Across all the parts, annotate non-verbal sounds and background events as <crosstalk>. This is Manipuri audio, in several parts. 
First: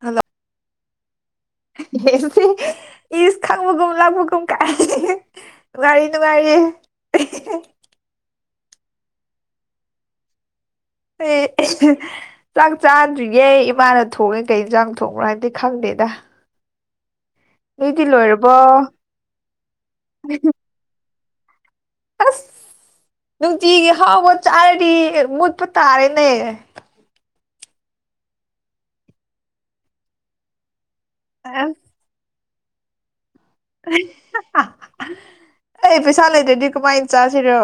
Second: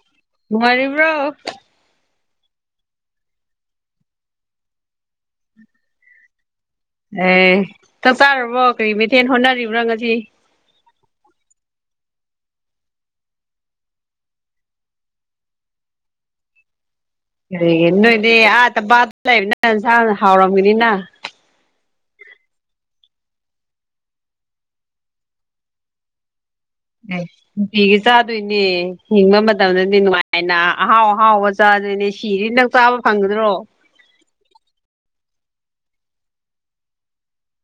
ꯍꯜꯂꯣ ꯅꯨꯉꯥꯏꯔꯤꯕ꯭ꯔꫭ ꯁ <unintelligible> ꯏꯁ ꯈꯪꯕꯒꯨꯝ ꯂꯥꯛꯕꯒꯨꯝ ꯀꯥꯏ ꯅꯨꯉꯥꯏꯔꯤ ꯅꯨꯉꯥꯏꯔꯤ ꯑꯦ ꯆꯥꯛꯇꯥꯥꯔꯕꯣ ꯀꯔꯤ ꯃꯩꯊꯦꯟ ꯍꯣꯠꯅꯔꯤꯕ꯭ꯔꯥ ꯉꯁꯤ ꯐ <unintelligible> ꯆꯥꯛ ꯆꯥꯗ꯭ꯔꯤꯌꯦ ꯏꯃꯥꯅ ꯊꯣꯡꯉꯦ ꯀꯩ ꯆꯥꯡ ꯊꯣꯡꯕ꯭ꯔꯣ ꯍꯥꯏꯕꯗꯤ ꯈꯪꯗꯦꯗ ꯀꯔꯤꯒꯤ ꯅꯣꯏꯗꯤ ꯑꯥ ꯇꯝꯄꯥꯛꯇ ꯂꯩꯕꯅ ꯏꯟꯁꯥꯡ ꯍꯥꯎꯔꯝꯒꯅꯤꯅ ꯑꯁ ꯅꯨꯡꯇꯤꯒꯤ ꯍꯥꯎꯕ ꯆꯥꯔꯗꯤ ꯃꯨꯠꯄ ꯇꯥꯔꯦꯅꯦ ꯑꯦ ꯅꯨꯡꯇꯤꯒꯤ ꯆꯥꯗꯣꯏꯅꯦ ꯍꯤꯡꯕ ꯃꯇꯝꯗꯗꯤ ꯅꯨꯡꯉꯥꯏ ꯍꯥꯏꯅ ꯑꯍꯥꯎ ꯑꯍꯥꯎꯕ ꯑꯁ ꯆꯥꯗꯣꯏꯅꯦ ꯁꯤꯔꯤ ꯅꯪ ꯆꯥꯕ ꯐꯪꯒꯗ꯭ꯔꯣ ꯑꯩ ꯄꯩꯁꯥ ꯂꯩꯇꯔꯗꯤ ꯀꯃꯥꯏꯅ ꯆꯥꯁꯤꯔꯣ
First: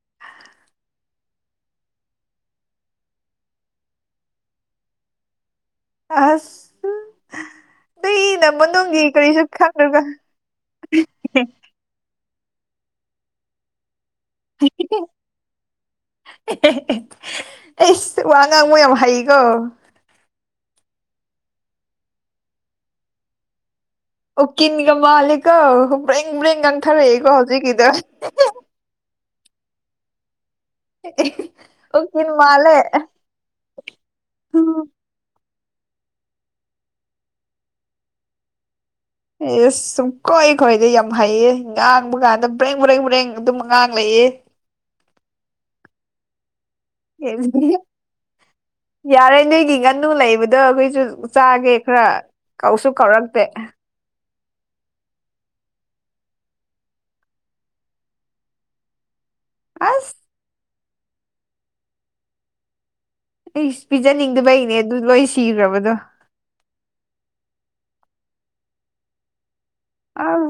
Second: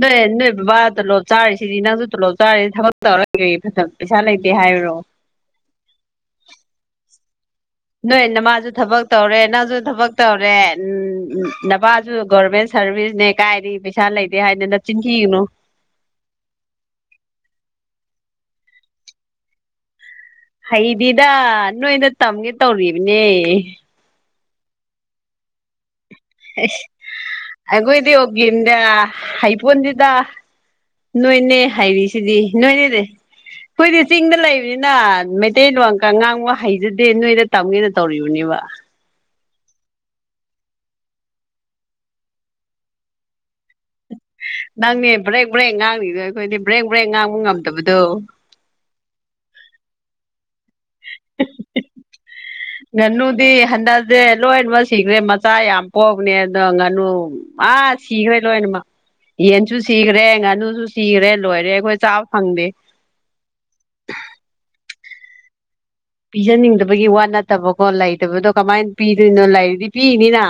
ꯅꯣꯏ ꯅꯣꯏ ꯕꯕꯥ ꯇꯣꯂꯣꯞ ꯆꯥꯔꯤꯁꯤꯗꯤ ꯅꯪꯁꯨ ꯇꯣꯂꯣꯞ ꯆꯥꯔꯤꯁꯤ ꯊꯕꯛ ꯇꯧꯔꯒ ꯐꯖꯅ ꯄꯩꯁꯥ ꯂꯩꯇꯦ ꯍꯥꯏꯕꯨꯔꯣ ꯑꯁ ꯅꯣꯏ ꯅꯨꯏꯅ ꯅꯃꯥꯁꯨ ꯃꯅꯨꯡꯒꯤ ꯊꯕꯛ ꯇꯧꯔꯦ ꯀꯔꯤꯁꯨ ꯅꯪꯁꯨ ꯈꯪꯗ꯭ꯔꯒ ꯊꯕꯛ ꯇꯧ ꯎꯝ ꯅꯄꯁꯨ ꯒꯣꯕꯃꯦꯟ ꯁꯔꯚꯤꯁꯅꯦ ꯀꯥꯏ ꯄꯩꯁꯥ ꯂꯩꯗꯦ ꯍꯥꯏꯗꯅ ꯅꯆꯤꯟꯊꯤꯒꯅꯨ ꯑꯩꯁ ꯋꯥ ꯉꯥꯡꯕ ꯌꯥꯝ ꯍꯩꯀꯣ ꯍꯩꯗꯤꯗ ꯅꯣꯏꯗ ꯇꯝꯒꯦ ꯇꯧꯔꯤꯕꯅꯦ ꯎꯀꯤꯟꯒ ꯃꯥꯜꯂꯤꯀꯣ ꯕ꯭ꯔ‌ꯦꯡ ꯕ꯭ꯔ‌ꯦꯡ ꯉꯥꯡꯊꯔꯛꯏꯀꯣ ꯍꯧꯖꯤꯛꯀꯤꯗꫭ ꯗ <unintelligible> ꯍꯩ ꯄꯣꯟꯗꯦꯗ ꯅꯣꯏꯅꯦ ꯎꯀꯤꯜ ꯍꯥꯏꯔꯤꯁꯤꯗꯤ ꯃꯥꯜꯂꯦ ꯅꯣꯏꯅꯤꯅꯦ ꯑꯩꯈꯣꯏꯗꯤ ꯆꯤꯡꯗ ꯂꯩꯕꯅꯤꯅ ꯃꯇꯩ ꯂꯣꯟꯀ ꯉꯥꯡꯕ ꯍꯩꯖꯗꯦ ꯅꯣꯏꯗ ꯇꯝꯒꯦꯅ ꯇꯧꯔꯤꯕꯅꯦꯕ ꯑꯦꯁ ꯁꯨꯝ ꯀꯣꯏ ꯀꯣꯏꯗꯩ ꯌꯥꯝ ꯍꯩꯌꯦ ꯉꯥꯡꯕ ꯀꯥꯟꯗ ꯕ꯭ꯔꯦꯡ ꯃꯔꯦꯡ ꯃꯔꯦꯡ ꯑꯗꯨꯝ ꯑꯍꯥꯡ ꯂꯩꯑꯦ ꯅꯪꯅꯦ ꯕ꯭ꯔꯦꯛ ꯕ꯭ꯔꯦꯛ ꯉꯥꯡꯂꯤꯗꯣ ꯑꯩꯈꯣꯏꯗꯤ ꯕ꯭ꯔꯦꯛ ꯕ꯭ꯔꯦꯛ ꯉꯥꯡꯕ ꯉꯝꯗꯕꯗꯣ ꯌꯥꯔꯦ ꯅꯣꯏꯒꯤ ꯉꯥꯟꯅꯨ ꯂꯩꯕꯗꯣ ꯑꯩꯈꯣꯏꯁꯨ ꯆꯥꯒꯦ ꯈꯔ ꯀꯧꯁꯨ ꯀꯧꯔꯛꯇꯦ ꯇꯦ ꯂꯣꯏꯅꯃꯛ ꯁꯤꯈ꯭ꯔꯦ ꯃꯆꯥ ꯌꯥꯝ ꯄꯣꯛꯅꯦ ꯑꯗꯣ ꯉꯥꯅꯨ ꯑꯥ ꯁꯤꯈ꯭ꯔꯦ ꯂꯣꯏꯅꯃꯛ <inaudible> ꯌꯦꯟꯁꯨ ꯑꯁ ꯁꯤꯈ꯭ꯔꯦ ꯉꯥꯅꯨꯁꯨ ꯁꯤꯈ꯭ꯔꯦ ꯂꯣꯏꯔꯦ ꯑꯩꯈꯣꯏ ꯆꯥꯕ ꯐꯪꯗꯦ ꯑꯩꯁ ꯄꯤꯖꯅꯤꯡꯗꯕꯩꯅꯦ ꯑꯗꯨ ꯂꯣꯏ ꯁꯤꯈ꯭ꯔꯕꯗꯣ ꯄꯤꯖꯅꯤꯡꯗꯕꯒꯤ ꯋꯥꯠ ꯅꯠꯇꯕꯀꯣ ꯂꯩꯇꯕꯗꯣ ꯀꯃꯥꯏꯅ ꯄꯤꯗꯣꯏꯅꯣ ꯂꯩꯔꯤꯗꯤ ꯑꯥꯎ ꯄꯤꯔꯤꯅꯤꯅ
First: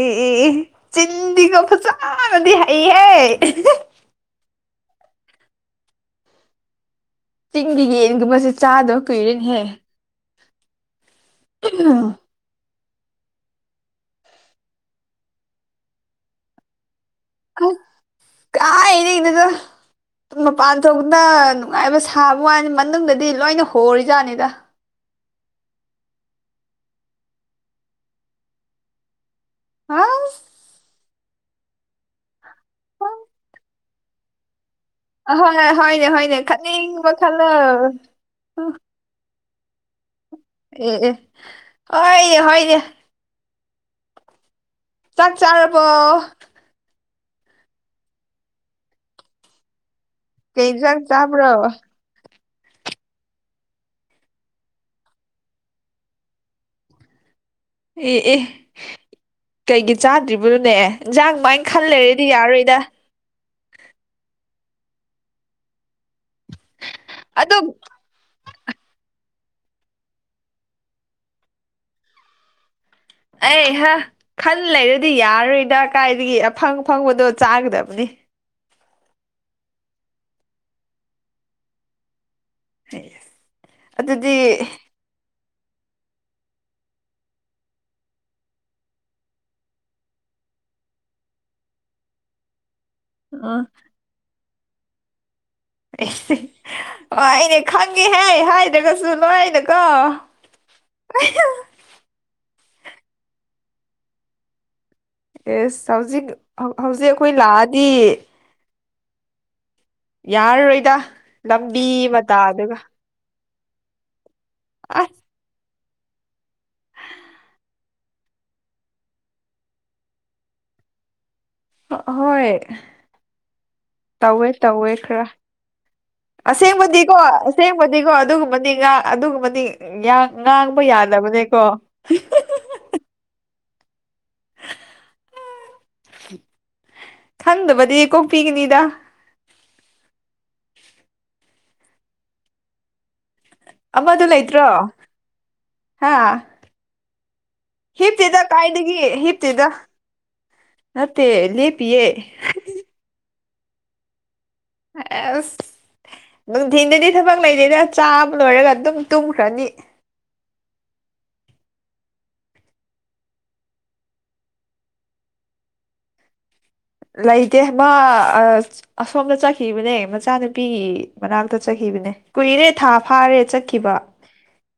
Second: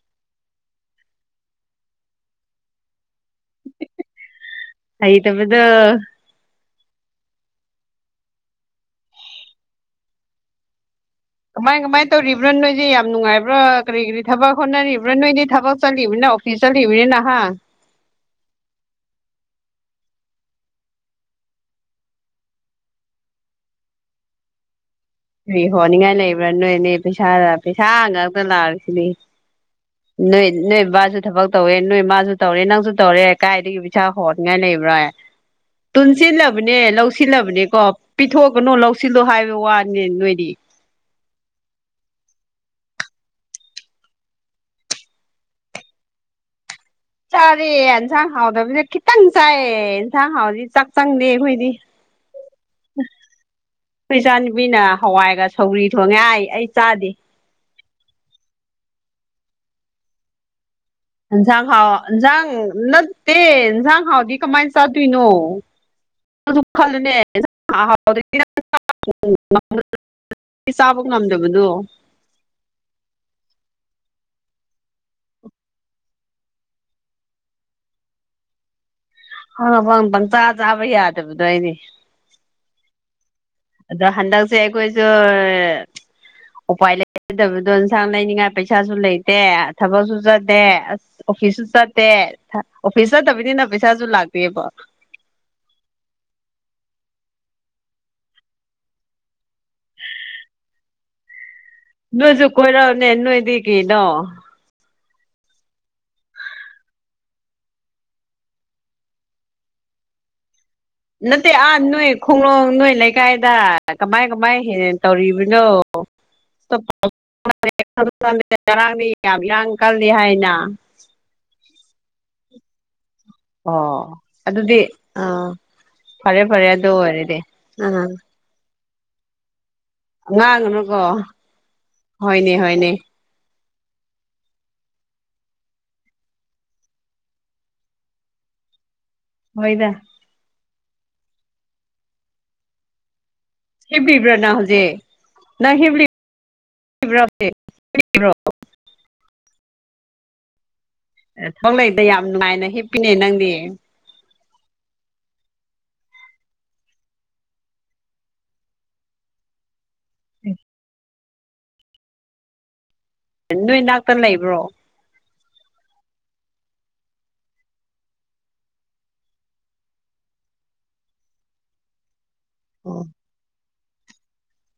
ꯑꯦ ꯆꯤꯟꯗꯤꯒ ꯐꯖꯥꯅꯗꯤ ꯍꯩꯍ ꯍꯩꯇꯕꯗꯣ ꯆꯤꯡꯒꯤ ꯌꯦꯟꯒꯨꯝꯕꯁꯦ ꯆꯥꯗꯕ ꯀꯨꯏꯔꯦꯅꯍꯦ ꯀꯃꯥꯏ ꯃꯥꯏ ꯇꯧꯔꯤꯕ ꯕ꯭ꯔꯥ ꯅꯣꯏꯁꯦ ꯌꯥꯝ ꯅꯨꯡꯉꯥꯏꯕ꯭ꯔꯥ ꯀꯔꯤ ꯀꯔꯤ ꯊꯕꯛ ꯍꯣꯠꯅꯔꯤꯕ꯭ꯔꯥ ꯅꯣꯏꯗꯤ ꯊꯕꯛ ꯆꯠꯂꯤꯕꯅꯤ ꯑꯣꯐꯤꯁ ꯆꯠꯂꯤꯕꯅꯤꯅ ꯅꯍꯥꯟ ꯀꯏꯗꯒꯤꯅꯣꯗ ꯃꯄꯥꯟ ꯊꯣꯛꯅ ꯅꯨꯡꯉꯥꯏꯕ ꯁꯥꯕ ꯋꯥꯅꯤ ꯃꯅꯨꯡꯗꯗꯤ ꯂꯣꯏꯅ ꯍꯣꯔꯤꯖꯥꯠꯅꯤꯗ ꯀꯔꯤ ꯍꯣꯅꯤꯡꯉꯥꯏ ꯂꯩꯕ꯭ꯔꯥ ꯅꯣꯏꯅꯦ ꯄꯩꯁꯥꯗ ꯄꯩꯁꯥ ꯉꯥꯛꯇ ꯂꯥꯛꯔꯤꯁꯤꯅꯦ ꯅꯣꯏ ꯑꯁ ꯅꯣꯏ ꯕꯁꯨ ꯊꯕꯛ ꯇꯧꯋꯦ ꯅꯣꯏ ꯃꯥꯁꯨ ꯇꯧꯔꯦ ꯅꯪꯁꯨ ꯇꯧꯔꯦ ꯀꯥꯏꯗꯒꯤ ꯄꯩꯁꯥ ꯍꯣꯟꯅꯤꯡꯉꯥꯏ ꯂꯩꯕ꯭ꯔꯣ ꯑꯍꯣꯏ ꯍꯣꯏꯅꯦ ꯍꯣꯏꯅꯦ ꯄꯨꯟꯁꯤꯜꯂꯕꯅꯦ ꯈꯠꯅꯤꯡꯕ ꯈꯜꯂꯣ ꯂꯧꯁꯤꯜꯂꯕꯅꯦ ꯀꯣ ꯄꯤꯊꯣꯛꯑꯒꯅꯨ ꯂꯧ ꯁꯤꯜꯂꯣ ꯍꯥꯏꯕ ꯋꯥꯅꯦ ꯅꯣꯏꯗꯤ ꯑꯦ ꯑꯦ ꯍꯣꯏꯅꯦꯍꯣꯏꯅꯦ ꯆꯥꯛ ꯆꯥꯔꯕꯣ ꯆꯔꯦ ꯑꯟꯁ ꯍꯥꯎꯗꯕꯤꯗ ꯀꯈꯤꯠꯇꯪ ꯆꯥꯏꯌꯦ ꯑꯟꯁꯡ ꯍꯥꯎꯗꯤ ꯀꯩ ꯆꯥꯛ ꯏꯟꯖꯥꯡ ꯆꯪꯗꯦ ꯆꯥꯕ꯭ꯔꯣ ꯑꯩꯈꯣꯏꯗꯤ ꯑꯩ ꯏꯆꯥꯅꯨꯄꯤꯅ ꯍꯋꯥꯏꯒ ꯁꯧꯔꯤ ꯊꯣꯡꯉꯦ ꯍꯥꯏ ꯑꯩ ꯆꯥꯗꯦ ꯑꯦ ꯑꯦ ꯀꯩꯒꯤ ꯆꯥꯗ꯭ꯔꯤꯕꯅꯣꯅꯦ ꯏꯟꯖꯥꯡ ꯃꯥꯏꯅ ꯈꯜ ꯂꯩꯔꯦꯗꯤ ꯌꯥꯔꯣꯏꯗ ꯇꯦ ꯏꯟꯖꯥꯡ ꯍꯥꯎꯗꯤ ꯀꯃꯥꯏꯅ ꯆꯥꯗꯣꯏꯅꯣ ꯑꯗꯨꯈꯜꯂꯨꯅꯦ ꯑꯗ <inaudible> ꯆꯥꯕ ꯉꯝꯗꯕꯗꯣ ꯑꯩꯍ ꯈꯟ ꯂꯩꯔꯗꯤ ꯌꯥꯔꯣꯏꯗ ꯀꯥꯏꯗꯒꯤ ꯑꯐꯪ ꯐꯪꯕꯗꯣ ꯆꯥꯒꯗꯕꯅꯤ <unintelligible> ꯄꯪ ꯆꯥ ꯆꯥꯕ ꯌꯥꯗꯕꯗꯣ ꯑꯩꯗꯤ ꯍꯦꯁ ꯑꯗꯣ ꯍꯟꯗꯛꯁꯦ ꯑꯩꯈꯣꯏꯁꯨ ꯎꯄꯥꯏ ꯂꯩꯗꯕꯗꯣ ꯑꯦꯟꯁꯥꯡ ꯂꯩꯅꯤꯡꯉꯥꯏ ꯄꯩꯁꯥꯁꯨ ꯂꯩꯇꯦ ꯊꯕꯛꯁꯨ ꯆꯗꯦ ꯑꯁ ꯑꯣꯐꯤꯁꯁꯨ ꯆꯠꯇꯦ ꯑꯣꯐꯤꯁ ꯆꯠꯇꯕꯅꯤꯅ ꯎꯝ ꯄꯩꯁꯥꯁꯨ ꯂꯥꯛꯇꯦꯕ ꯑꯩꯅꯦ ꯈꯪꯉꯦ ꯍꯥꯏ ꯍꯥꯏꯗ꯭ꯔꯒꯁꯨ ꯅꯣꯏ ꯑꯩꯅ <unintelligible> ꯅꯣꯏꯁꯨ ꯀꯣꯏꯔꯅꯦ ꯅꯣꯏꯗꯤ ꯀꯩꯅꯣ ꯑꯦꯁ ꯍꯧꯖꯤꯛ ꯍꯧꯖꯤꯛ ꯑꯩꯈꯣꯏ ꯂꯥꯛꯑꯗꯤ ꯌꯥꯔꯔꯣꯏꯗ ꯅꯠꯇꯦ ꯑꯥ ꯅꯣꯏ ꯂꯝꯕꯤ ꯈꯣꯡꯂꯣꯡ ꯃꯇꯥꯗꯨꯒ ꯅꯣꯏ ꯂꯩꯀꯥꯏꯗ ꯀꯃꯥꯏ ꯀꯃꯥꯏ ꯍꯦꯟꯅ ꯑꯁ ꯇꯧꯔꯤꯕꯅꯣ <unintelligible> ꯆꯔꯥꯡꯅꯤ ꯌꯥꯝ ꯑꯪꯀꯜꯅꯤ ꯍꯥꯏꯅ ꯍꯣꯏ ꯑꯣ ꯇꯧꯋꯦ ꯑꯗꯨꯗꯤ ꯇꯧꯋꯦ ꯈꯔ ꯐꯔꯦ ꯐꯔꯦ ꯑꯗꯨ ꯑꯁꯦꯡꯕꯗꯤꯀꯣ ꯑꯣꯏꯔꯗꯤ ꯑꯁꯦꯡꯕꯗꯤꯀꯣ ꯑꯗꯨꯒꯨꯝꯕꯅꯤ ꯉꯥ ꯑꯗꯨꯒꯨꯝꯕꯅꯤ ꯉꯥꯡꯕ ꯌꯥꯗꯕꯅꯦꯀꯣ ꯍꯅꯦ ꯈꯪꯗꯕꯗꯤ ꯀꯣꯛꯄꯤꯒꯅꯤꯗ ꯍꯣꯏꯗ ꯑꯃꯗꯨ ꯍꯦꯂꯤꯕ꯭ꯔꯥ ꯅ ꯍꯧꯖꯤꯦ ꯂꯩꯇ꯭ꯔꯣ ꯅꯪ ꯍꯦꯕꯂꯤꯕ꯭ꯔ ꯍꯕ꯭ꯔꯥ ꯍꯤꯞꯇꯗ ꯀꯥꯏꯗꯒꯤ ꯍꯤꯞꯇꯗ ꯅꯠꯇꯦ ꯂꯦꯞꯄꯤꯑꯦ ꯄꯅꯦ ꯅꯪꯅꯦꯦ ꯑꯦ ꯑꯁ ꯅꯨꯡꯊꯤꯟꯗꯗꯤ ꯊꯕꯛ ꯂꯩꯗꯦꯗ ꯆꯥꯕ ꯂꯣꯏꯔꯒ ꯑꯗꯨꯝ ꯇꯨꯝꯈ꯭ꯔꯅꯤ ꯎꯝ ꯍ ꯅꯣꯏ ꯏꯅꯥꯛꯇ ꯂꯩꯕ꯭ꯔꯣ ꯂꯩꯇꯦ ꯃꯥ ꯑꯁꯣꯝꯗ ꯆꯠꯈꯤꯕꯅꯦ ꯃꯆꯥꯅꯨꯄꯤꯒꯤ ꯃꯅꯥꯛꯇ ꯆꯠꯈꯤꯕꯅꯦ ꯀꯨꯏꯔꯦ ꯊꯥ ꯐꯥꯔꯦ ꯆꯠꯈꯤꯕ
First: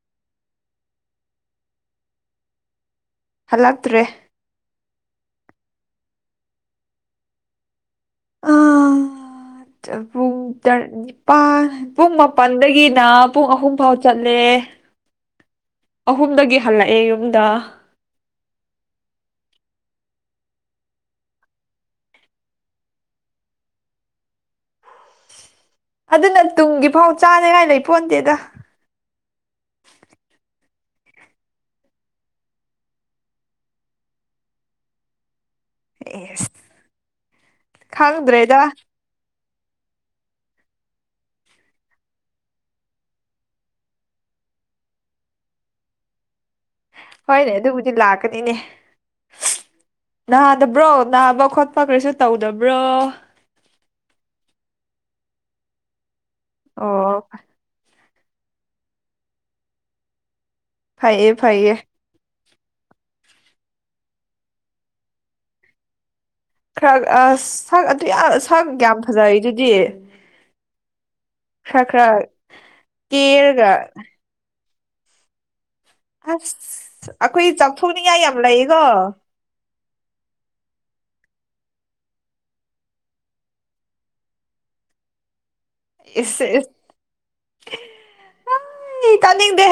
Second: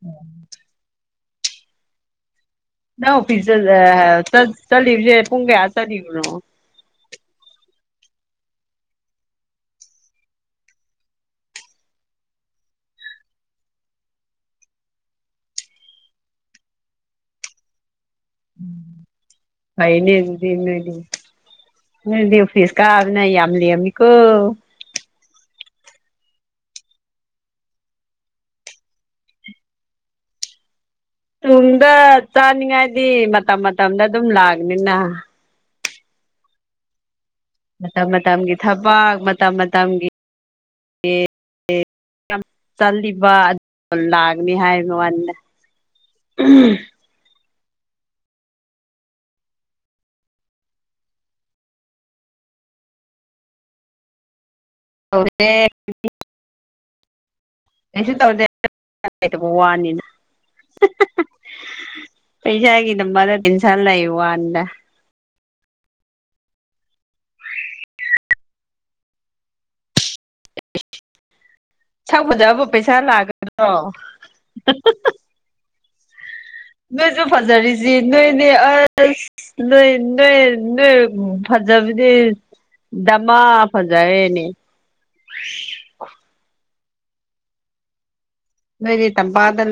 ꯎꯝ ꯅ ꯑꯣ ꯐꯤꯖ ꯍꯜꯂꯛꯇ꯭ꯔꯦ ꯆ ꯆꯂꯤ ꯍꯧꯦ ꯄꯨꯨꯡꯒꯦ ꯆꯂꯤꯅꯣ <unintelligible> ꯅꯤꯄꯥꯥꯟ ꯄꯨꯡ ꯃꯥꯄꯜꯗꯒꯤꯅ ꯄꯨꯡ ꯑꯍꯨꯝ ꯐꯥꯎ ꯆꯠꯂꯦ ꯑꯍꯨꯝꯗꯒꯤ ꯍꯜꯂꯛꯑꯦ ꯌꯨꯝꯗ ꯐꯩꯅꯗꯤꯅꯅꯤ ꯎꯗꯤ ꯐꯤꯁ ꯀꯥꯗꯅ ꯌꯥꯝ ꯂꯩꯑꯃꯤꯀꯣ ꯑꯗꯨꯅ ꯇꯨꯡꯒꯤ ꯐꯥꯎ ꯆꯥꯅꯉꯥꯏ ꯂꯩ ꯐꯣꯟꯗꯦꯗ ꯇꯨꯡꯗ ꯆꯥꯅꯤꯡꯉꯥꯏꯗꯤ ꯃꯇꯝ ꯃꯇꯝꯗ ꯑꯗꯨꯝ ꯂꯥꯛꯑꯅꯤꯅ ꯑꯦ ꯃꯇꯝ ꯃꯇꯝꯒꯤ ꯊꯕꯥꯛ ꯃꯇꯝ ꯃꯇꯝꯒꯤ ꯌꯥꯝ ꯆꯠꯂꯤꯕ ꯑꯗꯨ ꯂꯥꯛꯅꯤ ꯍꯥꯏ ꯃ ꯋꯥꯟꯅ ꯎꯝ ꯍꯣꯏꯅꯦ ꯑꯗꯨꯕꯨꯗꯤ ꯂꯥꯛꯀꯅꯤꯅꯦ ꯅꯥꯗꯕ꯭ꯔꯣ ꯅꯥꯕ ꯈꯣꯠꯄ ꯀꯔꯤꯁꯨ ꯇꯧꯗꯕ꯭ꯔꯣ ꯍꯁꯦ ꯑꯣ ꯀꯩꯁꯨ ꯇꯧꯗꯦꯇꯕ ꯋꯥꯅꯤꯅ ꯐꯩꯌꯦ ꯐꯩꯌꯦ ꯄꯩꯁꯥ ꯍꯥꯏꯒ ꯅ ꯃꯗ ꯇꯤꯟꯁꯥꯜꯗ ꯏ ꯋꯥꯟꯗ ꯈꯔ ꯑ ꯁꯛ ꯑꯗꯨ ꯁꯛ ꯌꯥꯝ ꯐꯖꯩ ꯑꯗꯨꯗꯤ ꯈ ꯈ꯭ꯔ ꯁꯛ ꯐꯖꯕ ꯄꯩꯁꯥ ꯀꯦꯔꯒ ꯂꯥꯛꯀꯗ꯭ꯔꯣ <unintelligible> ꯑꯁ ꯅꯣꯏꯁꯨ ꯑꯩꯈꯣꯏ ꯐꯖꯔꯤꯁꯤ ꯆꯥꯎꯊꯣꯛꯅꯤꯡꯉꯥꯏ ꯌꯥꯝ ꯅꯣꯏꯅꯦ ꯂꯩꯀꯣ ꯑꯁ ꯅꯣꯏ ꯅꯣꯏ ꯅꯣꯏ ꯐꯖꯥꯕꯤꯗꯤ ꯗꯃ ꯐꯖꯌꯦꯅꯦ ꯑꯦ ꯅꯣꯏꯗꯤ ꯇꯝꯄꯥꯛꯇ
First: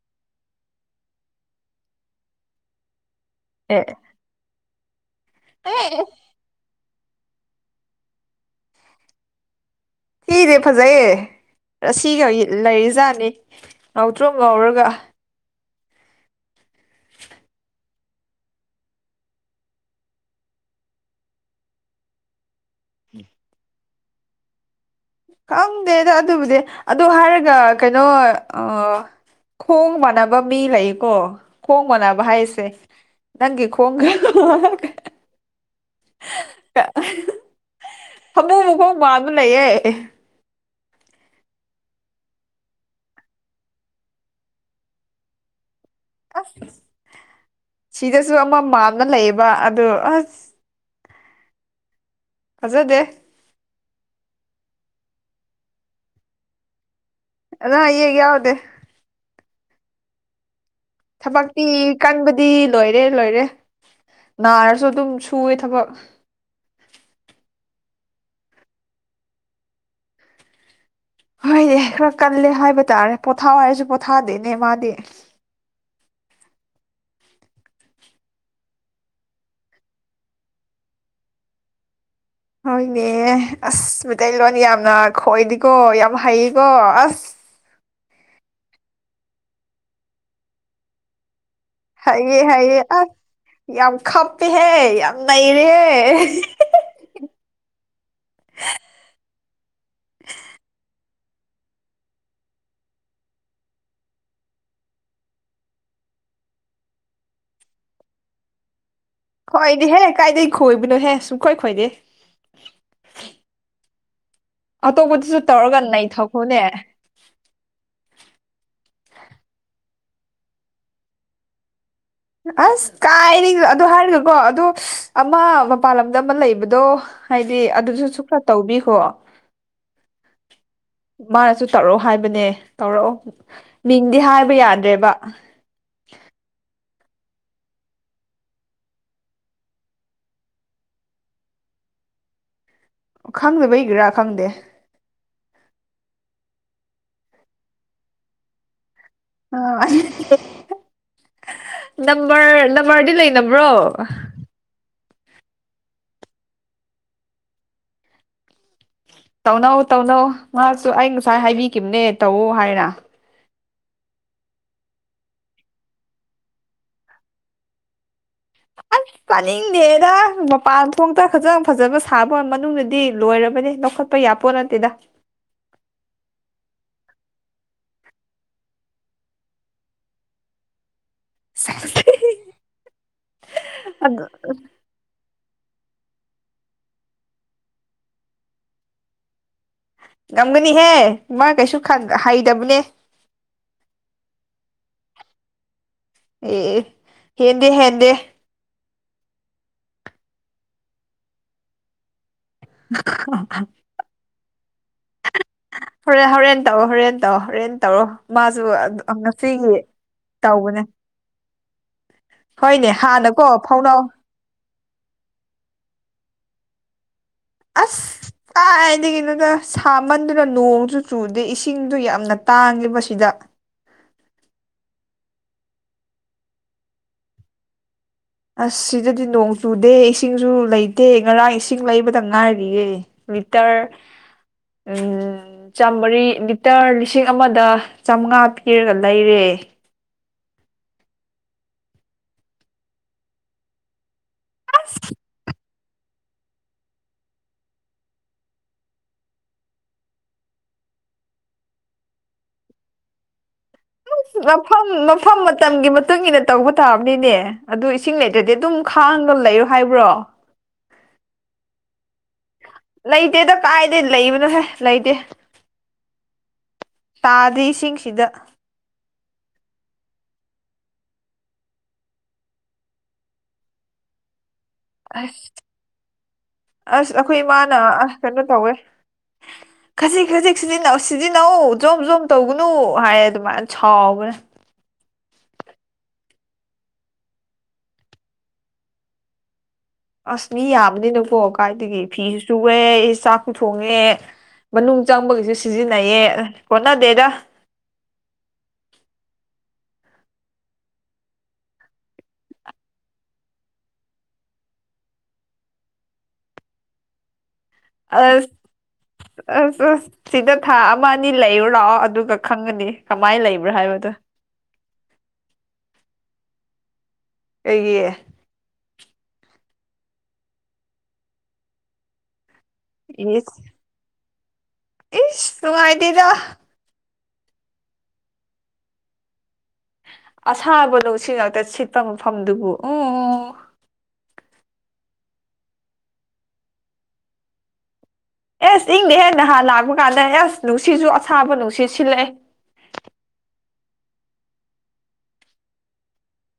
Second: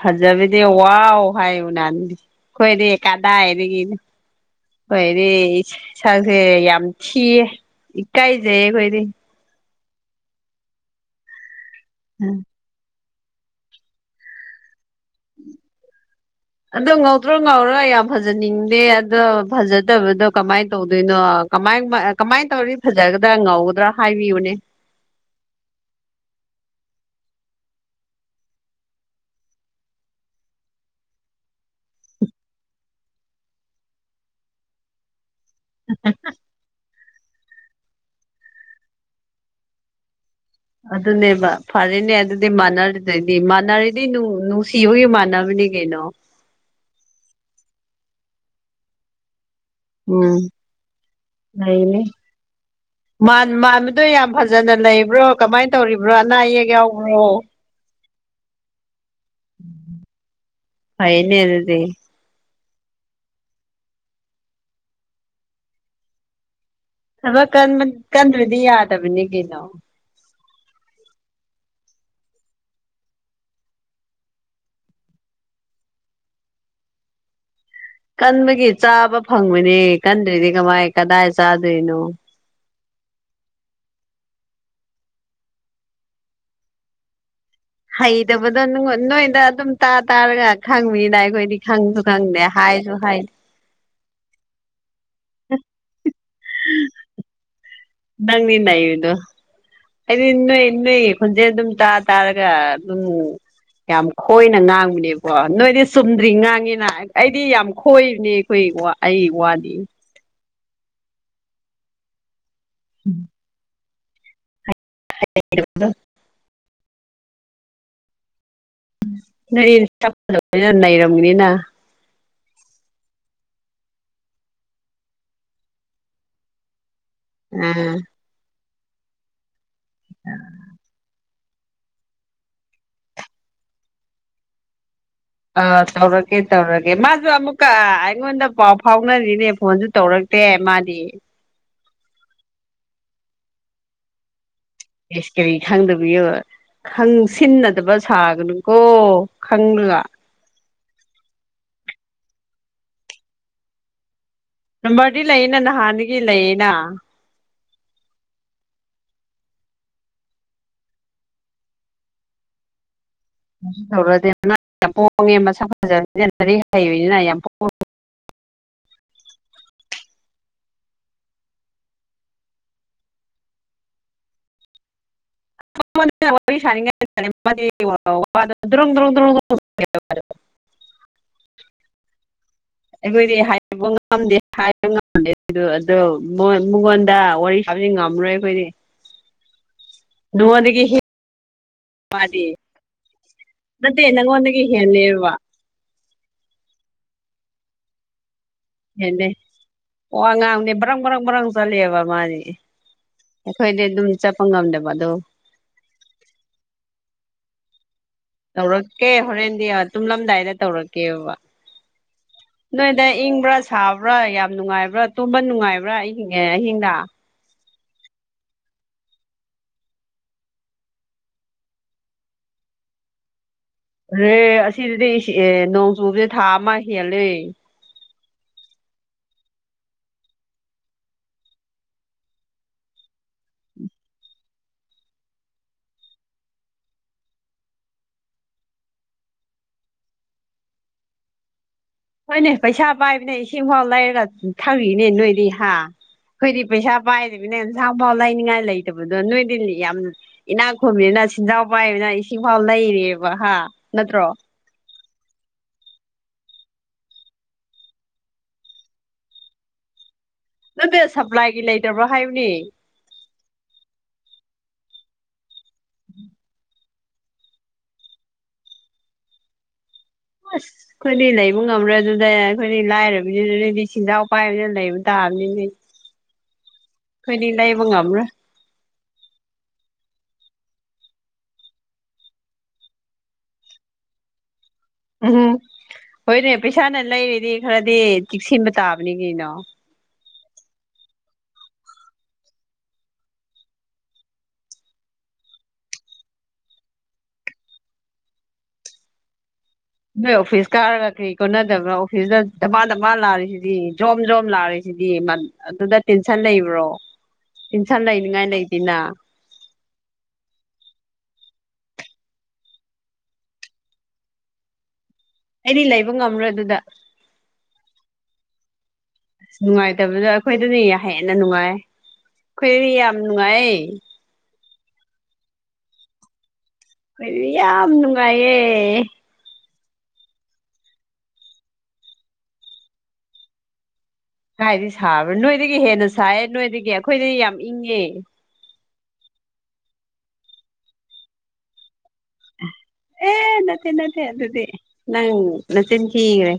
ꯐꯖꯕꯤꯗꯤ ꯋꯥꯎ ꯍꯥꯏ ꯎꯅꯥ ꯑꯩꯈꯣꯏꯗꯤ ꯀꯗꯥ ꯍꯥꯏꯔꯤ ꯑꯦ ꯀꯗꯤ ꯑꯦ ꯁ ꯌꯥꯝ ꯊꯤꯌꯦ ꯏꯀꯥꯏꯖꯩꯌꯦ ꯑꯩꯈꯣꯏꯗꯤ ꯁꯤꯤꯅꯦꯦ ꯐꯖꯩꯌꯦꯁꯤꯒ ꯎꯝ ꯂꯩꯔꯤꯖꯥꯠꯅꯤ ꯉꯥꯎꯇ꯭ꯔꯣ ꯉꯧꯔꯒ ꯑꯗꯣ ꯉꯧꯗ꯭ꯔꯣ ꯉꯧꯔꯣ ꯌꯥꯝ ꯐꯖꯅꯤꯡꯗꯦ ꯑꯗꯣ ꯐꯖꯗꯕꯗꯣ ꯀꯃꯥꯏꯅ ꯇꯧꯗꯣꯏꯅꯣ ꯀꯃꯥꯏ ꯀꯃꯥꯏꯅ ꯇꯧꯔꯗꯤ ꯐꯖꯒꯗ꯭ꯔꯥ ꯉꯧꯒꯗ꯭ꯔꯥ ꯍꯥꯏꯕꯤꯌꯨꯅꯦ ꯈꯪꯗꯦꯗ ꯑꯗꯨꯕꯨꯗꯤ ꯑꯗꯣ ꯍꯥꯏꯔꯒ ꯀꯩꯅꯣ ꯑ ꯈꯣꯡ ꯃꯥꯟꯅꯕ ꯃꯤ ꯂꯩꯀꯣ ꯈꯣꯡ ꯃꯥꯟꯅꯕ ꯍꯥꯏꯁꯦ ꯅꯪꯦ ꯈꯣꯒ ꯑ ꯍꯥꯃꯨ ꯃꯈꯣꯡ ꯃꯕ ꯂꯩꯌꯦꯦ ꯑꯗꯨꯅꯦꯕ ꯐꯔꯦꯅꯦ ꯑꯗꯨꯗꯤ ꯃꯥꯟꯅꯔꯤꯗꯩꯗꯤ ꯃꯥꯟꯅꯔꯤꯗꯤ ꯅꯨꯡꯁꯤꯕꯒꯤ ꯃꯥꯟꯅꯕꯅꯤ ꯀꯩꯅꯣ ꯑꯁ ꯁꯤꯗꯁꯨ ꯑꯃ ꯃꯥꯝꯅ ꯂꯩꯌꯦꯕ ꯑꯗꯨ ꯑꯁ ꯂꯩꯅꯦ꯫ ꯐꯖꯗꯦ꯫ ꯃꯥꯟꯕꯗꯣ ꯌꯥꯝ ꯐꯖꯅ ꯂꯩꯕ꯭ꯔꯣ ꯀꯃꯥꯏꯅ ꯇꯧꯔꯤꯕ꯭ꯔꯣ ꯑꯅꯥ ꯑꯌꯦꯛ ꯌꯥꯎꯕ꯭ꯔꯣ꯫ ꯑꯅꯥ ꯑꯌꯦꯛ ꯌꯥꯎꯗꯦ꯫ ꯐꯥꯏꯅꯦ ꯊꯕꯛꯇꯤ ꯑꯗꯨꯗꯤ꯫ <unintelligible> ꯂꯣꯏꯔꯦ ꯂꯣꯏꯔꯦ ꯅꯥꯔꯁꯨ ꯑꯗꯨꯝ ꯁꯨꯑꯦ ꯊꯕꯛ꯫ ꯊꯕꯛ ꯀꯟꯗ꯭ꯔꯗꯤ ꯌꯥꯗꯕꯅꯤ ꯀꯩꯅꯣ꯫ ꯍꯣꯏꯗꯤ ꯈꯔ ꯀꯜꯂꯦ ꯍꯥꯏꯕ ꯇꯥꯔꯦ ꯄꯣꯊꯥ ꯍꯥꯏꯔꯁꯨ ꯄꯣꯊꯥꯗꯣꯏꯅꯦ ꯃꯥꯗꯤ꯫ ꯀꯟꯕꯒꯤ ꯆꯥꯕ ꯐꯪꯕꯅꯤ ꯀꯟꯗꯔꯗꯤ ꯀꯃꯥꯏ ꯀꯗꯥꯏ ꯆꯥꯗꯣꯏꯅꯣ꯫ ꯍꯣꯏꯅꯦ ꯑꯁ ꯃꯩꯇꯩꯂꯣꯟ ꯌꯥꯝꯅ ꯈꯣꯏꯗꯤꯀꯣ ꯌꯥꯝ ꯍꯩꯀꯣ ꯑꯁ꯫ ꯍꯩꯇꯕꯗꯣ ꯅꯣꯏꯗ ꯑꯗꯨꯝ ꯇꯥ ꯇꯥꯔꯒ ꯈꯪꯉꯅ ꯑꯩꯈꯣꯏꯗꯤ ꯈꯪꯁꯨ ꯈꯪꯗꯦ ꯍꯩꯌꯦ ꯍꯩꯌꯦ ꯍꯥꯏꯁꯨ ꯑꯁ ꯍꯥꯏ꯫ ꯌꯥꯝ ꯈꯞꯄꯦꯍꯦ ꯌꯥꯝ ꯅꯩꯔꯦꯍꯦ꯫ ꯅꯪꯅꯤ ꯅꯩꯔꯤꯗꯣ ꯑꯩꯗꯤ ꯅꯣꯏ ꯅꯣꯏ ꯈꯣꯟꯖꯦꯟ ꯑꯗꯨꯝ ꯇꯥ ꯇꯥꯔꯒ ꯑꯗꯨꯝ ꯌꯥꯝ ꯈꯣꯏꯅ ꯉꯥꯡꯕꯅꯦꯕꯣ ꯅꯣꯏꯗꯤ ꯆꯨꯝꯗ꯭ꯔꯤ ꯉꯥꯡꯉꯤꯅ ꯑꯩꯗꯤ ꯌꯥꯝ ꯈꯣꯏꯕꯅꯦ ꯑꯩꯈꯣꯏꯀꯣ ꯈꯣꯏꯗꯦꯍꯦ ꯀꯥꯏꯗꯩ ꯈꯣꯏꯕꯅꯣꯍꯦ ꯁꯨꯡ ꯈꯣꯏ ꯈꯣꯏꯗꯦ꯫ <unintelligible> ꯑꯇꯣꯞꯄꯗꯨꯁꯨ ꯇꯧꯔꯒ ꯅꯩꯊꯈꯣꯅꯦ꯫ ꯅꯣꯏ <unintelligible> ꯅꯩꯔꯝꯒꯅꯤꯅ꯫ ꯑꯁ ꯀꯥꯏꯔꯤ ꯑꯗꯨ ꯍꯥꯏꯔꯒꯀꯣ ꯑꯗꯨ ꯑꯃ ꯃꯄꯥꯟ ꯂꯝꯗ ꯑꯃ ꯂꯩꯕꯗꯣ꯫ ꯍꯥꯏꯗꯤ ꯑꯥ ꯑꯗꯨꯁꯨ ꯁꯨ ꯈꯔ ꯇꯧꯕꯤꯈꯣ꯫ ꯎꯝ <unintelligible> ꯃꯥꯅꯁꯨ ꯇꯧꯔꯛꯑꯣ ꯍꯥꯏꯕꯅꯦ ꯇꯧꯔꯛꯑꯣ ꯃꯤꯡꯗꯤ ꯍꯥꯏꯕ ꯌꯥꯗ꯭ꯔꯦꯕ꯫ ꯑꯥ ꯇꯧꯔꯀꯦ ꯇꯧꯔꯒꯦ ꯃꯥꯁꯨ ꯑꯃꯨꯛꯀ ꯑꯩꯉꯣꯟꯗ ꯄꯥꯎ ꯐꯥꯎꯅꯔꯤꯅꯦ ꯐꯣꯟꯁꯨ ꯇꯧꯔꯛ ꯑꯦ ꯃꯥꯗꯤ꯫ ꯈꯪꯗꯕꯩꯒꯤꯔꯥ ꯈꯪꯗꯦ꯫ ꯑꯦꯁ ꯀꯔꯤ ꯈꯪꯗꯕꯤꯒꯔ ꯈꯪꯁꯤꯟꯅꯗꯕ ꯁꯥꯒꯅꯨꯀꯣ꯫ ꯈꯪꯂꯒ ꯅꯝꯕꯔ ꯅꯝꯕꯔꯗꯤ ꯂꯩꯅꯕ꯭ꯔꯣ꯫ ꯅꯝꯕꯔꯗꯤ ꯂꯩꯌꯦꯅ ꯅꯍꯥꯟꯗꯒꯤ ꯂꯩꯌꯦꯅ꯫ ꯇꯧꯅꯧ ꯇꯧꯅꯧ ꯉꯍꯥꯛꯁꯨ ꯑꯩ ꯉꯁꯥꯏ ꯍꯥꯏꯕꯤꯈꯤꯕꯅꯦ ꯇꯧ ꯍꯥꯏꯔ꯫ ꯀꯩꯇꯧꯔꯗꯤ ꯌꯥꯝ ꯄꯣꯡꯉꯦ ꯃꯁꯛ ꯐꯖꯔꯤꯛ ꯍꯩꯕꯅꯤꯅ ꯌꯥꯝ ꯄꯦ ꯑꯥꯁ ꯇꯅꯤꯡꯗꯦꯗ ꯃꯄꯥꯟ ꯊꯣꯡꯇ ꯈꯇ ꯐꯖꯕ ꯁꯥꯕ ꯃꯅꯨꯡꯗꯗꯤ ꯂꯣꯏꯔꯕꯅꯦ ꯂꯧꯈꯠꯄ ꯄꯌꯥꯄꯣꯠ ꯅꯠꯇꯦꯗ <unintelligible> ꯑꯩꯈꯣꯏꯗꯤ ꯍꯥꯏ ꯑꯗꯨ ꯉꯝꯗꯦ꯫ ꯑꯣ ꯃꯉꯣꯟꯗ ꯋꯥꯔꯤ ꯁꯥꯗꯤ ꯉꯝꯃꯔꯣꯏ ꯑꯩꯈꯣꯏꯗꯤ꯫ ꯅꯉꯣꯟꯗꯒꯤ ꯉꯝꯒꯅꯤꯍꯦ ꯍꯦꯟ ꯃꯥ ꯀꯩꯁꯨ ꯃꯥꯗꯤ ꯍꯩꯗꯕꯅꯦ꯫ ꯅꯠꯇꯦ ꯅꯪꯑꯣꯟꯗꯒꯤ ꯍꯦꯜꯂꯦꯕ ꯑꯦ ꯍꯦꯟꯗꯤ ꯍꯦꯟꯗꯦ ꯍꯦꯟꯗꯦ ꯋꯥ ꯉꯥꯡꯕꯗꯤ ꯕ꯭ꯔꯪ ꯕꯔꯪ ꯕꯔꯪ ꯆꯠꯂꯦꯕ ꯃꯥꯗꯤ꯫ ꯑꯩꯈꯣꯏꯗꯤ ꯑꯗꯨꯝ ꯆꯠꯄ ꯉꯝꯗꯕ ꯑꯗꯣ ꯍꯣꯔꯦꯟ ꯍꯣꯔꯦꯟ ꯇꯧꯔꯣ ꯍꯣꯔꯦꯟ ꯇꯧ ꯍꯣꯔꯦꯟ ꯇꯧꯔꯣ꯫ ꯃꯥꯁꯨ ꯇꯧꯔꯛꯀꯦ ꯍꯣꯔꯦꯟꯗꯤ ꯉꯁꯤꯒꯤ ꯇꯨꯝꯂꯝꯗꯥꯏꯗ ꯇꯧꯕꯅꯦ ꯇꯧꯔꯛꯀꯦꯕ꯫ ꯍꯣꯏꯅꯦ ꯅꯣꯏꯗ ꯍꯥꯟꯅꯀꯣ ꯏꯪꯕ꯭ꯔꯥ ꯐꯥꯎꯅꯧ ꯁꯥꯕ꯭ꯔꯥ ꯌꯥꯝ ꯅꯨꯡꯉꯥꯏꯕ꯭ꯔꯥ꯫ ꯇꯣꯝꯕ ꯅꯨꯡꯉꯥꯏꯕ꯭ꯔꯥ ꯑꯍꯤꯡꯉꯦ ꯑꯍꯤꯡꯗ꯫ ꯑꯁ꯫ ꯀꯥꯏꯗꯒꯤꯅꯣꯗ ꯁꯥꯃꯟꯗꯨꯅ ꯅꯣꯡꯁꯨ ꯆꯨꯗꯦ ꯏꯁꯤꯡꯁꯨ ꯌꯥꯝꯅ ꯇꯥꯡꯉꯦꯕ ꯁꯤꯗ꯫ ꯔꯦ ꯑꯁꯤꯗꯗꯤ ꯏꯁꯤ ꯑꯦ ꯅꯣꯡ ꯆꯨꯕꯁꯦ ꯊꯥ ꯑꯃ ꯍꯦꯜꯂꯦ ꯑꯁ ꯁꯤꯗꯗꯤ ꯅꯣꯡ ꯆꯨꯗꯦ ꯏꯁꯤꯡꯁꯨ ꯂꯩꯇꯦ ꯉꯔꯥꯡ ꯏꯁꯤꯡ ꯂꯩꯕꯗ ꯉꯥꯏꯔꯤꯌꯦ ꯂꯤꯇꯌ <unintelligible> ꯆꯝꯃꯔꯤ ꯂꯤꯇꯔ ꯂꯤꯁꯤꯡ ꯑꯃꯗ ꯆꯝꯉꯥ ꯄꯤꯔꯒ ꯂꯩꯔꯦ ꯍꯣꯏꯅꯦ ꯄꯩꯁꯥ ꯄꯥꯏꯕꯅꯦ ꯏꯁꯤꯡ ꯐꯥꯎ ꯂꯩꯔꯒ ꯊꯛꯔꯤꯅꯦ ꯅꯣꯏꯗꯤ ꯍꯥ ꯈꯣꯏꯗꯤ ꯄꯩꯁꯥ ꯄꯥꯏꯗꯕꯅꯤꯅ ꯑꯦꯟꯁꯥꯡꯐꯥꯎ ꯂꯩꯅꯤꯡꯉꯥꯏ ꯂꯩꯇꯕꯗꯣ ꯅꯣꯏꯗꯤ ꯂꯤ ꯌꯥꯝ ꯏꯅꯥꯛꯈꯨꯟꯕꯅꯤꯅ ꯁꯦꯟꯖꯥꯎ ꯄꯥꯏꯕꯅ ꯏꯁꯤꯡꯐꯥꯎ ꯂꯩꯔꯤꯌꯦꯕ ꯍꯥ ꯅꯠꯇ꯭ꯔꯣ ꯃꯐꯝ ꯃꯐꯝ ꯃꯇꯝꯒꯤ ꯃꯇꯨꯡꯏꯟꯅ ꯇꯧꯕ ꯇꯥꯕꯅꯤꯅꯦ ꯑꯗꯨ ꯏꯁꯤꯡ ꯂꯩꯇ꯭ꯔꯗꯤ ꯑꯗꯨꯝ ꯈꯥꯡꯒ ꯂꯩꯌꯣ ꯍꯥꯏꯕ꯭ꯔꯣ ꯅꯠꯇꯦ ꯁꯞꯄ꯭ꯂꯥꯏꯒꯤ ꯂꯩꯇꯕ꯭ꯔꯣ ꯍꯥꯏꯕꯅꯤ ꯂꯩꯇꯦꯗ ꯀꯥꯏꯗꯩ ꯂꯩꯕꯅꯣꯍꯦ ꯂꯩꯇꯦ ꯇꯥꯗꯤ ꯏꯁꯤꯡꯁꯤꯗ ꯑꯁ ꯑꯩꯈꯣꯏꯗꯤ ꯂꯩꯕ ꯉꯝꯔꯣꯏ ꯑꯗꯨꯗꯦ ꯑꯩꯈꯣꯏꯗꯤ ꯂꯥꯏꯔꯕꯤꯅꯤꯅ ꯅꯪꯗꯤ ꯁꯦꯟꯖꯥꯎ ꯄꯥꯏꯕꯅꯤꯅ ꯂꯩꯕ ꯑꯁ ꯇꯥꯕꯅꯤꯅꯦ ꯑꯁ ꯑꯩꯈꯣꯏ ꯑꯩꯈꯣꯏꯗꯤ ꯏꯃꯥꯅ ꯂꯩꯕ ꯑꯥ ꯉꯝꯔꯣꯏ ꯀꯩꯅꯣ ꯇꯧꯋꯦ ꯈꯖꯤꯛ ꯈꯖꯤꯛ ꯁꯤꯖꯤꯟꯅꯧ ꯁꯤꯖꯤꯟꯅꯧ ꯖꯣꯝ ꯖꯣꯝ ꯇꯧꯒꯅꯨ ꯍꯥꯏꯌꯦ ꯑꯗꯨꯃꯥꯏꯅ ꯁꯥꯎꯕꯅꯦ ꯎꯝꯍꯝ ꯍꯣꯏꯅꯦ ꯄꯩꯁꯥꯅ ꯂꯩꯔꯤꯅꯤ ꯈꯔꯗꯤ ꯆꯤꯛꯁꯤꯟꯕ ꯇꯥꯕꯅꯤ ꯀꯩꯅꯣ ꯑꯁ ꯃꯤ ꯌꯥꯝꯕꯅꯤꯅꯀꯣ ꯀꯥꯏꯗꯒꯤ ꯐꯤꯁꯨ ꯁꯨꯋꯦ ꯆꯥꯛꯁꯨ ꯊꯣꯡꯉꯦ ꯃꯅꯨꯡ ꯆꯪꯕꯒꯤꯁꯨ ꯁꯤꯖꯤꯟꯅꯩꯌꯦ ꯑꯦ ꯀꯣꯟꯅꯗꯦꯗ ꯅꯣꯏ ꯑꯣꯐꯤꯁ ꯀꯥꯔꯒ ꯀꯔꯤ ꯀꯣꯟꯅꯗꯕ꯭ꯔ ꯑꯣꯐꯤꯁꯇ ꯗꯞꯕꯥ ꯗꯞꯕꯥ ꯂꯛꯔꯤꯁꯤꯗꯤ ꯖꯣꯝ ꯖꯣꯝ <unintelligible> ꯖꯤꯗꯤ ꯃꯥ ꯑꯗꯨꯗ ꯇꯦꯟꯁꯟ ꯂꯩꯕ꯭ꯔꯣ ꯇꯦꯟꯁꯟ ꯑꯁ ꯂꯩꯅꯤꯉꯥꯏ ꯂꯩꯇꯦꯅ ꯑꯁ ꯑꯁ ꯁꯤꯗ ꯊꯥ ꯑꯃ ꯑꯅꯤ ꯂꯩꯔꯨ ꯂꯥꯛꯑꯣ ꯑꯗꯨꯒ ꯈꯪꯒꯅꯤ ꯀꯃꯥꯏꯅ ꯂꯩꯕ꯭ꯔꯥ ꯍꯥꯏꯕꯗꯣ ꯑꯩꯗꯤ ꯂꯩꯕ ꯉꯝꯔꯣꯏ ꯑꯗꯨꯗ ꯀꯩꯒꯤ ꯅꯨꯡꯉꯥꯏꯇꯕꯗ ꯑꯩꯈꯣꯏꯗꯗꯤ ꯍꯦꯟꯅ ꯅꯨꯡꯉꯥꯏ ꯑꯩꯈꯣꯏꯗꯗꯤ ꯌꯥꯝ ꯏꯁ ꯅꯨꯡꯉꯥꯏꯌꯦ ꯏꯁ ꯅꯨꯡꯉꯥꯏꯇꯦꯗ ꯑꯩꯗꯤ ꯌꯥꯝ ꯅꯨꯡꯉꯥꯏꯋꯦ ꯑꯁꯥꯕ ꯅꯨꯡꯁꯤꯠ ꯉꯛꯇ ꯁꯤꯠꯄ ꯃꯐꯝꯗꯨꯕꯨ ꯎꯝ ꯀꯥꯏꯗꯒꯤ ꯁꯥꯕ꯭ꯔꯥ ꯅꯣꯏꯗꯒꯤ ꯍꯦꯟꯅ ꯁꯥꯏꯌꯦ ꯅꯣꯏꯗꯒꯤ ꯑꯩꯈꯣꯏꯗꯤ ꯌꯥꯝ ꯏꯪꯉꯦ ꯑꯦꯁ ꯏꯪꯗꯦꯍꯦ ꯅꯍꯥꯟ ꯂꯥꯛꯄ ꯀꯥꯟꯗ ꯑꯦꯁ ꯅꯨꯡꯁꯤꯠꯁꯨ ꯑꯁꯥꯕ ꯅꯨꯡꯁꯤꯠ ꯁꯤꯠꯂꯛꯑꯦ ꯑꯦ ꯅꯠꯇꯦ ꯅꯠꯇꯦ ꯑꯗꯨꯗꯤ ꯅꯪ ꯅꯆꯤꯟꯊꯤꯒ꯭ꯔꯦ